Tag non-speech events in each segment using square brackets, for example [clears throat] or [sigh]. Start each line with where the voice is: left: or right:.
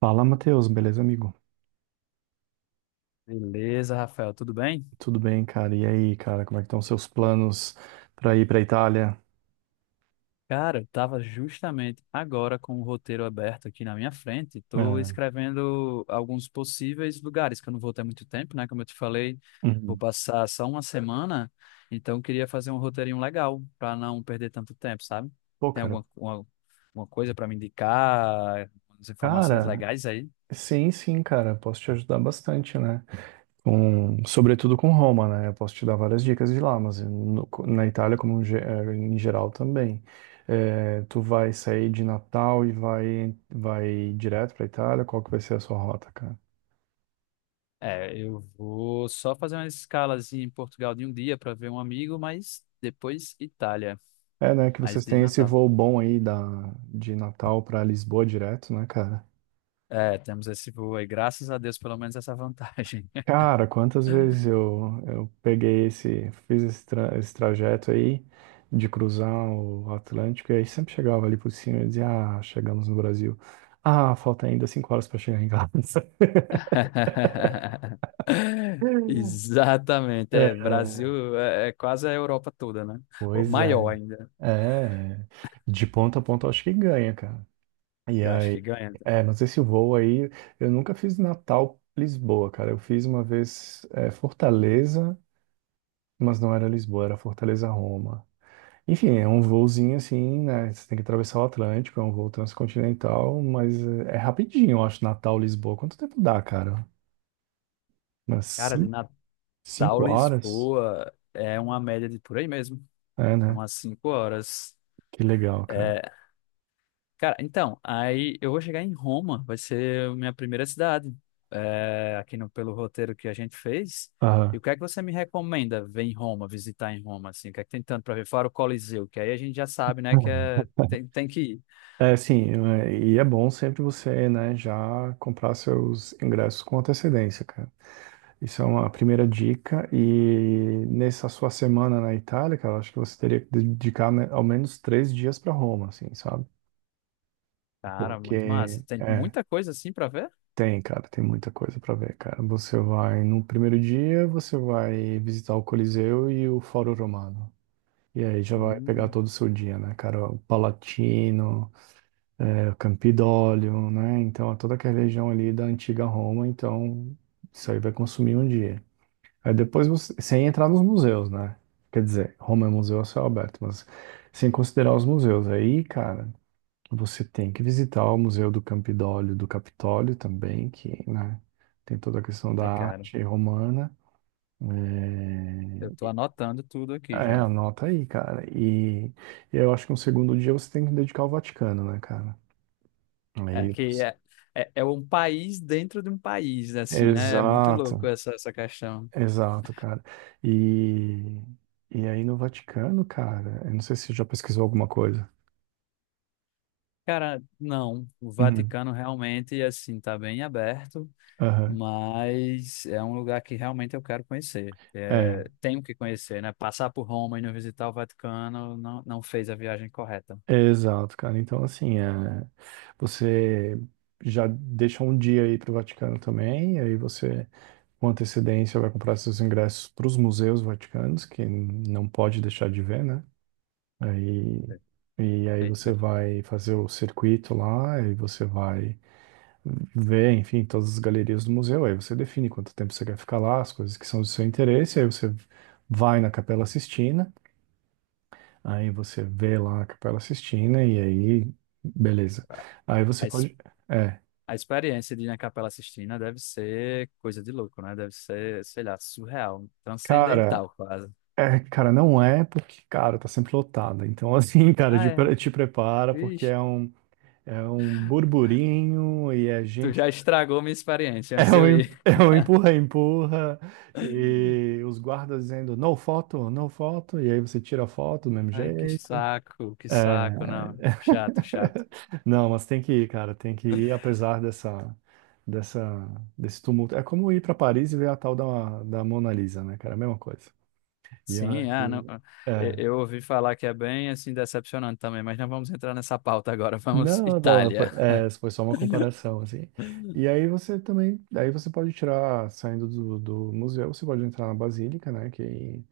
right: Fala, Matheus, beleza, amigo?
left: Beleza, Rafael, tudo bem?
right: Tudo bem, cara? E aí, cara, como é que estão os seus planos pra ir pra Itália?
left: Cara, eu tava justamente agora com o roteiro aberto aqui na minha frente. Tô
right: Ah,
left: escrevendo alguns possíveis lugares, que eu não vou ter muito tempo, né? Como eu te falei, vou
right: uhum.
left: passar só uma semana, então eu queria fazer um roteirinho legal para não perder tanto tempo, sabe?
right: Pô,
left: Tem
right: cara,
left: uma coisa para me indicar, umas informações
right: cara,
left: legais aí?
right: sim, sim, cara, posso te ajudar bastante, né? Sobretudo com Roma, né? Eu posso te dar várias dicas de lá, mas na Itália, como em geral também. Tu vai sair de Natal e vai direto pra Itália? Qual que vai ser a sua rota, cara?
left: É, eu vou só fazer uma escalazinha em Portugal de um dia para ver um amigo, mas depois Itália,
right: É, né, que
left: mas
right: vocês
left: de
right: têm esse
left: Natal.
right: voo bom aí de Natal pra Lisboa direto, né, cara?
left: É, temos esse voo aí. Graças a Deus, pelo menos essa vantagem.
right: Cara, quantas vezes eu peguei esse, fiz esse, esse trajeto aí de cruzar o Atlântico e aí sempre chegava ali por cima e dizia, ah, chegamos no Brasil. Ah, falta ainda cinco horas para chegar em casa.
left: [laughs]
right: [laughs]
left: Exatamente.
right: É,
left: É, Brasil é quase a Europa toda, né? Ou
right: pois
left: maior
right: é.
left: ainda.
right: É, é. De ponta a ponta eu acho que ganha, cara. E
left: Eu acho que
right: aí,
left: ganha.
right: é, mas esse voo aí, eu nunca fiz Natal, Lisboa, cara. Eu fiz uma vez, é, Fortaleza, mas não era Lisboa, era Fortaleza, Roma. Enfim, é um voozinho assim, né? Você tem que atravessar o Atlântico, é um voo transcontinental, mas é é rapidinho, eu acho, Natal, Lisboa. Quanto tempo dá, cara? Umas
left: Cara, de Natal,
right: cinco horas?
left: Lisboa, é uma média de por aí mesmo.
right: É,
left: É
right: né?
left: umas 5 horas.
right: Que legal, cara.
left: É, cara, então, aí eu vou chegar em Roma, vai ser a minha primeira cidade, é, aqui no, pelo roteiro que a gente fez. E
right: Aham.
left: o que é que você me recomenda ver em Roma, visitar em Roma, assim? O que é que tem tanto para ver? Fora o Coliseu, que aí a gente já sabe, né, que é, tem, tem que ir.
right: É, sim, é, e é bom sempre você, né, já comprar seus ingressos com antecedência, cara. Isso é uma primeira dica. E nessa sua semana na Itália, cara, eu acho que você teria que dedicar, né, ao menos três dias para Roma, assim, sabe?
left: Cara, muito
right: Porque,
left: massa. Tem
right: é,
left: muita coisa assim para ver?
right: tem, cara, tem muita coisa pra ver, cara. Você vai no primeiro dia, você vai visitar o Coliseu e o Fórum Romano. E aí já vai pegar
left: Hum.
right: todo o seu dia, né, cara? O Palatino, é, o Campidoglio, né? Então, é toda aquela região ali da antiga Roma. Então, isso aí vai consumir um dia. Aí depois você, sem entrar nos museus, né? Quer dizer, Roma é museu a céu aberto, mas sem considerar os museus. Aí, cara. Você tem que visitar o Museu do Campidólio, do Capitólio também, que, né, tem toda a questão da
left: Ai, cara,
right: arte romana.
left: eu
right: É,
left: tô anotando tudo aqui
right: é,
left: já.
right: anota aí, cara. E eu acho que um segundo dia você tem que dedicar ao Vaticano, né, cara?
left: É
right: Aí
left: que
right: você.
left: é, é, é um país dentro de um país, assim, né? É muito louco
right: Exato,
left: essa questão.
right: exato, cara. E, e aí no Vaticano, cara, eu não sei se você já pesquisou alguma coisa.
left: Cara, não. O
right: Uhum.
left: Vaticano realmente, assim, tá bem aberto,
right: Aham.
left: mas é um lugar que realmente eu quero conhecer. É,
right: É.
left: tenho que conhecer, né? Passar por Roma e não visitar o Vaticano não, não fez a viagem correta.
right: É, exato, cara. Então, assim, é, você já deixa um dia aí para o Vaticano também, e aí você, com antecedência, vai comprar seus ingressos para os museus vaticanos, que não pode deixar de ver, né? Aí, e aí
left: Perfeito,
right: você
left: perfeito.
right: vai fazer o circuito lá, e você vai ver, enfim, todas as galerias do museu, aí você define quanto tempo você quer ficar lá, as coisas que são do seu interesse, aí você vai na Capela Sistina. Aí você vê lá a Capela Sistina e aí, beleza. Aí você
left: A, ex-
right: pode. É,
left: a experiência de ir na Capela Sistina deve ser coisa de louco, né? Deve ser, sei lá, surreal,
right: cara,
left: transcendental quase.
right: é, cara, não é porque, cara, tá sempre lotada. Então, [laughs] assim, cara,
left: Ah, é.
right: te prepara porque
left: Ixi,
right: é um burburinho e é
left: tu
right: gente.
left: já estragou minha experiência antes de eu ir.
right: [laughs] É um empurra, empurra,
left: [laughs]
right: e os guardas dizendo no foto, no foto, e aí você tira a foto do mesmo
left: Ai,
right: jeito.
left: que saco,
right: É.
left: não. Chato, chato.
right: [laughs] Não, mas tem que ir, cara, tem que ir, apesar dessa, dessa, desse tumulto. É como ir para Paris e ver a tal da Mona Lisa, né, cara? É a mesma coisa. E aí,
left: Sim, ah, não, eu
right: é,
left: eu ouvi falar que é bem assim decepcionante também, mas não vamos entrar nessa pauta agora, vamos
right: não, não,
left: Itália.
right: foi só uma
left: [laughs]
right: comparação, assim. E aí você também, aí você pode tirar, saindo do, do museu, você pode entrar na Basílica, né, que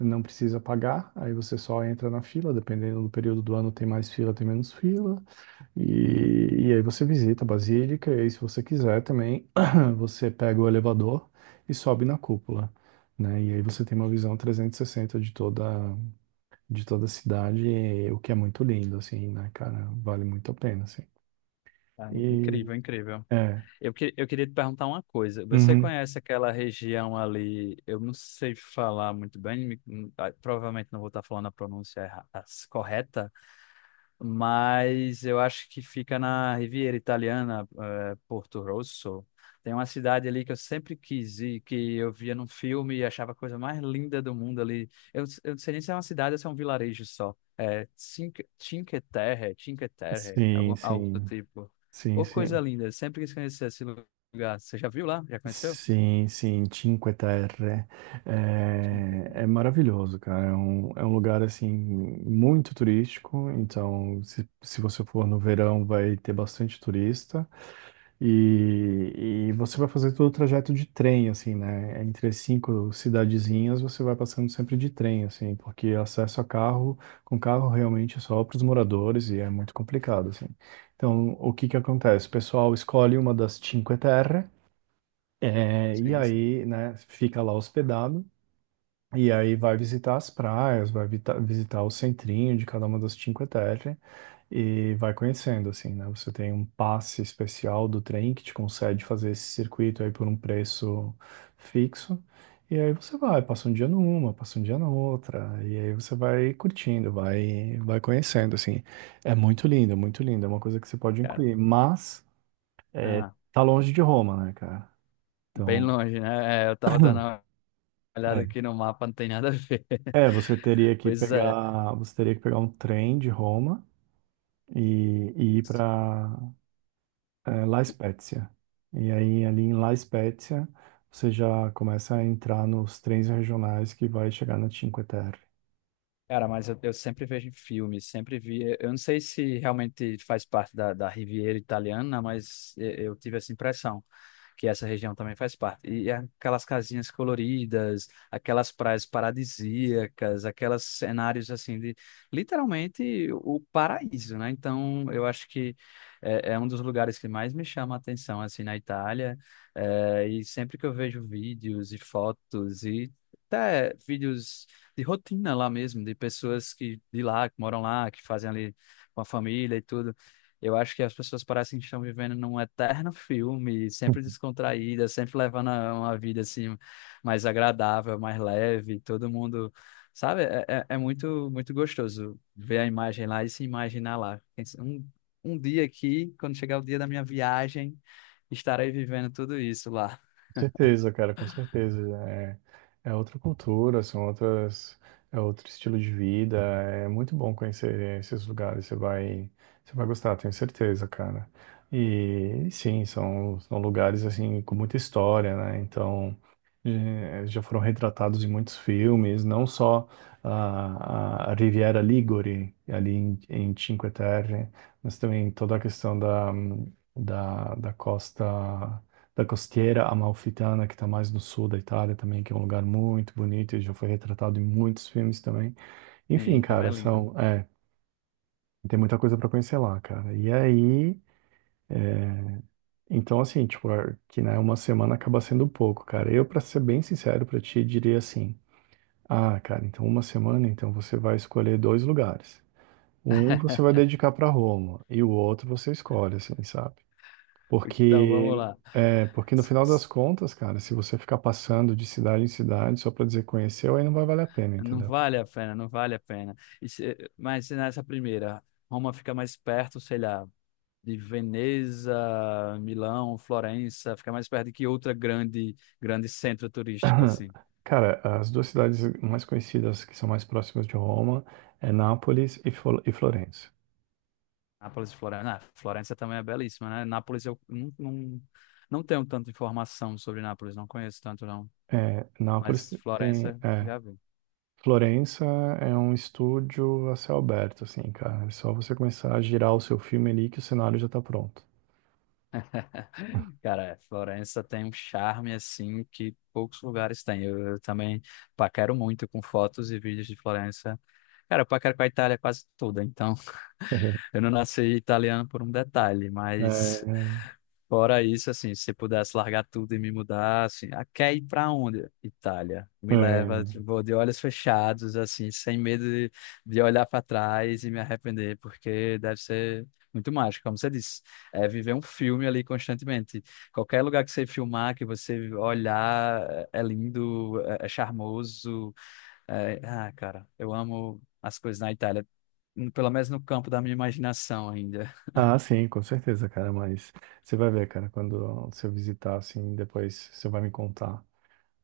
right: não precisa pagar, aí você só entra na fila, dependendo do período do ano tem mais fila, tem menos fila. E aí você visita a Basílica, e aí, se você quiser também, [clears throat] você pega o elevador e sobe na cúpula, né? E aí você tem uma visão 360 de toda a cidade, e- o que é muito lindo, assim, né, cara? Vale muito a pena, assim.
left: Ah,
right: E,
left: incrível, incrível.
right: é,
left: Eu queria te perguntar uma coisa. Você
right: uhum,
left: conhece aquela região ali? Eu não sei falar muito bem, provavelmente não vou estar falando a pronúncia correta, mas eu acho que fica na Riviera Italiana, Porto Rosso. Tem uma cidade ali que eu sempre quis ir, que eu via num filme e achava a coisa mais linda do mundo ali. Eu não sei nem se é uma cidade ou se é um vilarejo só. É Cinque Terre,
right: sim,
left: algum, algo do
right: sim,
left: tipo.
right: sim,
left: Ô, coisa
right: sim.
left: linda, eu sempre quis conhecer esse lugar. Você já viu lá? Já conheceu?
right: Sim, sim, Cinque Terre.
left: Cinque-
right: É, é maravilhoso, cara. É um lugar, assim, muito turístico. Então, se você for no verão, vai ter bastante turista. E, e você vai fazer todo o trajeto de trem, assim, né? Entre as cinco cidadezinhas, você vai passando sempre de trem, assim, porque acesso a carro, com carro, realmente é só para os moradores e é muito complicado, assim. Então, o que que acontece? O pessoal escolhe uma das Cinque Terre é, e
left: Sim, sim,
right: aí, né, fica lá hospedado, e aí vai visitar as praias, vai visitar o centrinho de cada uma das Cinque Terre, e vai conhecendo, assim, né? Você tem um passe especial do trem que te concede fazer esse circuito aí por um preço fixo, e aí você vai, passa um dia numa, passa um dia na outra, e aí você vai curtindo, vai conhecendo, assim. É muito lindo, é muito lindo, é uma coisa que você pode
left: cara.
right: incluir, mas é,
left: Ah,
right: tá longe de Roma, né, cara?
left: bem
right: Então.
left: longe, né? É, eu tava dando uma olhada
right: É.
left: aqui no mapa, não tem nada a ver. [laughs]
right: É, você teria que
left: Pois é.
right: pegar, você teria que pegar um trem de Roma e ir para La Spezia. E aí ali em La Spezia você já começa a entrar nos trens regionais que vai chegar na Cinque Terre.
left: Cara, mas eu sempre vejo em filmes, sempre vi. Eu não sei se realmente faz parte da Riviera Italiana, mas eu tive essa impressão que essa região também faz parte. E é aquelas casinhas coloridas, aquelas praias paradisíacas, aqueles cenários assim de literalmente o paraíso, né? Então eu acho que é um dos lugares que mais me chama a atenção assim na Itália. É, e sempre que eu vejo vídeos e fotos e até vídeos de rotina lá mesmo, de pessoas que de lá, que moram lá, que fazem ali com a família e tudo. Eu acho que as pessoas parecem que estão vivendo num eterno [laughs] filme, sempre descontraídas, sempre uma vida assim mais agradável, mais leve, todo mundo, sabe? É muito muito gostoso ver a imagem lá e se imaginar lá. Pensa, um dia aqui, quando chegar o dia da minha viagem, estarei vivendo tudo isso lá.
right: Com certeza, cara, com certeza. É, é outra cultura, são outras, é outro estilo de vida. É muito bom conhecer esses lugares. Você vai gostar, tenho certeza, cara. E sim, são, lugares assim com muita história, né? Então já foram retratados em muitos filmes, não só a Riviera Ligure ali em Cinque Terre, mas também toda a questão da costa da costeira amalfitana, que está mais no sul da Itália também, que é um lugar muito bonito e já foi retratado em muitos filmes também. Enfim,
left: Sim, também é
right: cara,
left: lindo.
right: são, é, tem muita coisa para conhecer lá, cara. E aí, é, então assim, tipo, é que né, uma semana acaba sendo pouco, cara. Eu, para ser bem sincero para ti, diria assim: "Ah, cara, então uma semana, então você vai escolher dois lugares. Um você vai dedicar para Roma e o outro você escolhe, assim, sabe?
left: Então, vamos
right: Porque,
left: lá.
right: porque no final das contas, cara, se você ficar passando de cidade em cidade só pra dizer conheceu, aí não vai valer a pena,
left: Não
right: entendeu?
left: vale a pena, não vale a pena. Mas se nessa primeira, Roma fica mais perto, sei lá, de Veneza, Milão, Florença, fica mais perto de que outra grande, grande centro turístico, assim.
right: [clears throat] Cara, as duas cidades mais conhecidas que são mais próximas de Roma é Nápoles e, e Florença.
left: Nápoles e Florença. Ah, Florença também é belíssima, né? Nápoles eu não, não tenho tanta informação sobre Nápoles, não conheço tanto, não.
right: É, Nápoles
left: Mas
right: tem,
left: Florença,
right: é,
left: já vi.
right: Florença é um estúdio a céu aberto, assim, cara. É só você começar a girar o seu filme ali que o cenário já tá pronto.
left: [laughs] Cara, Florença tem um charme assim que poucos lugares têm. Eu também paquero muito com fotos e vídeos de Florença. Cara, eu paquero com a Itália quase toda, então [laughs]
right: [laughs]
left: eu não nasci italiano por um detalhe, mas
right: É,
left: fora isso, assim, se pudesse largar tudo e me mudar, assim, ah, quer ir pra onde? Itália. Me leva,
right: é,
left: vou de olhos fechados, assim, sem medo de olhar para trás e me arrepender, porque deve ser muito mágico, como você disse. É viver um filme ali constantemente. Qualquer lugar que você filmar, que você olhar, é lindo, é charmoso. Ah, cara, eu amo as coisas na Itália, pelo menos no campo da minha imaginação ainda.
right: ah, sim, com certeza, cara, mas você vai ver, cara, quando você visitar, assim, depois você vai me contar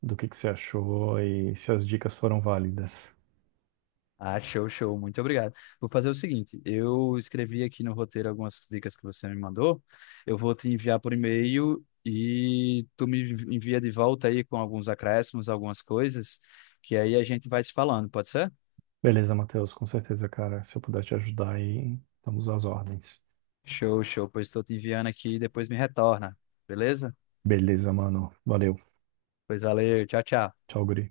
right: do que você achou e se as dicas foram válidas.
left: Ah, show, show. Muito obrigado. Vou fazer o seguinte: eu escrevi aqui no roteiro algumas dicas que você me mandou. Eu vou te enviar por e-mail e tu me envia de volta aí com alguns acréscimos, algumas coisas, que aí a gente vai se falando, pode ser?
right: Beleza, Matheus, com certeza, cara, se eu puder te ajudar aí, estamos às ordens.
left: Show, show. Pois estou te enviando aqui e depois me retorna, beleza?
right: Beleza, mano, valeu,
left: Pois valeu, tchau, tchau.
right: tchau, guri.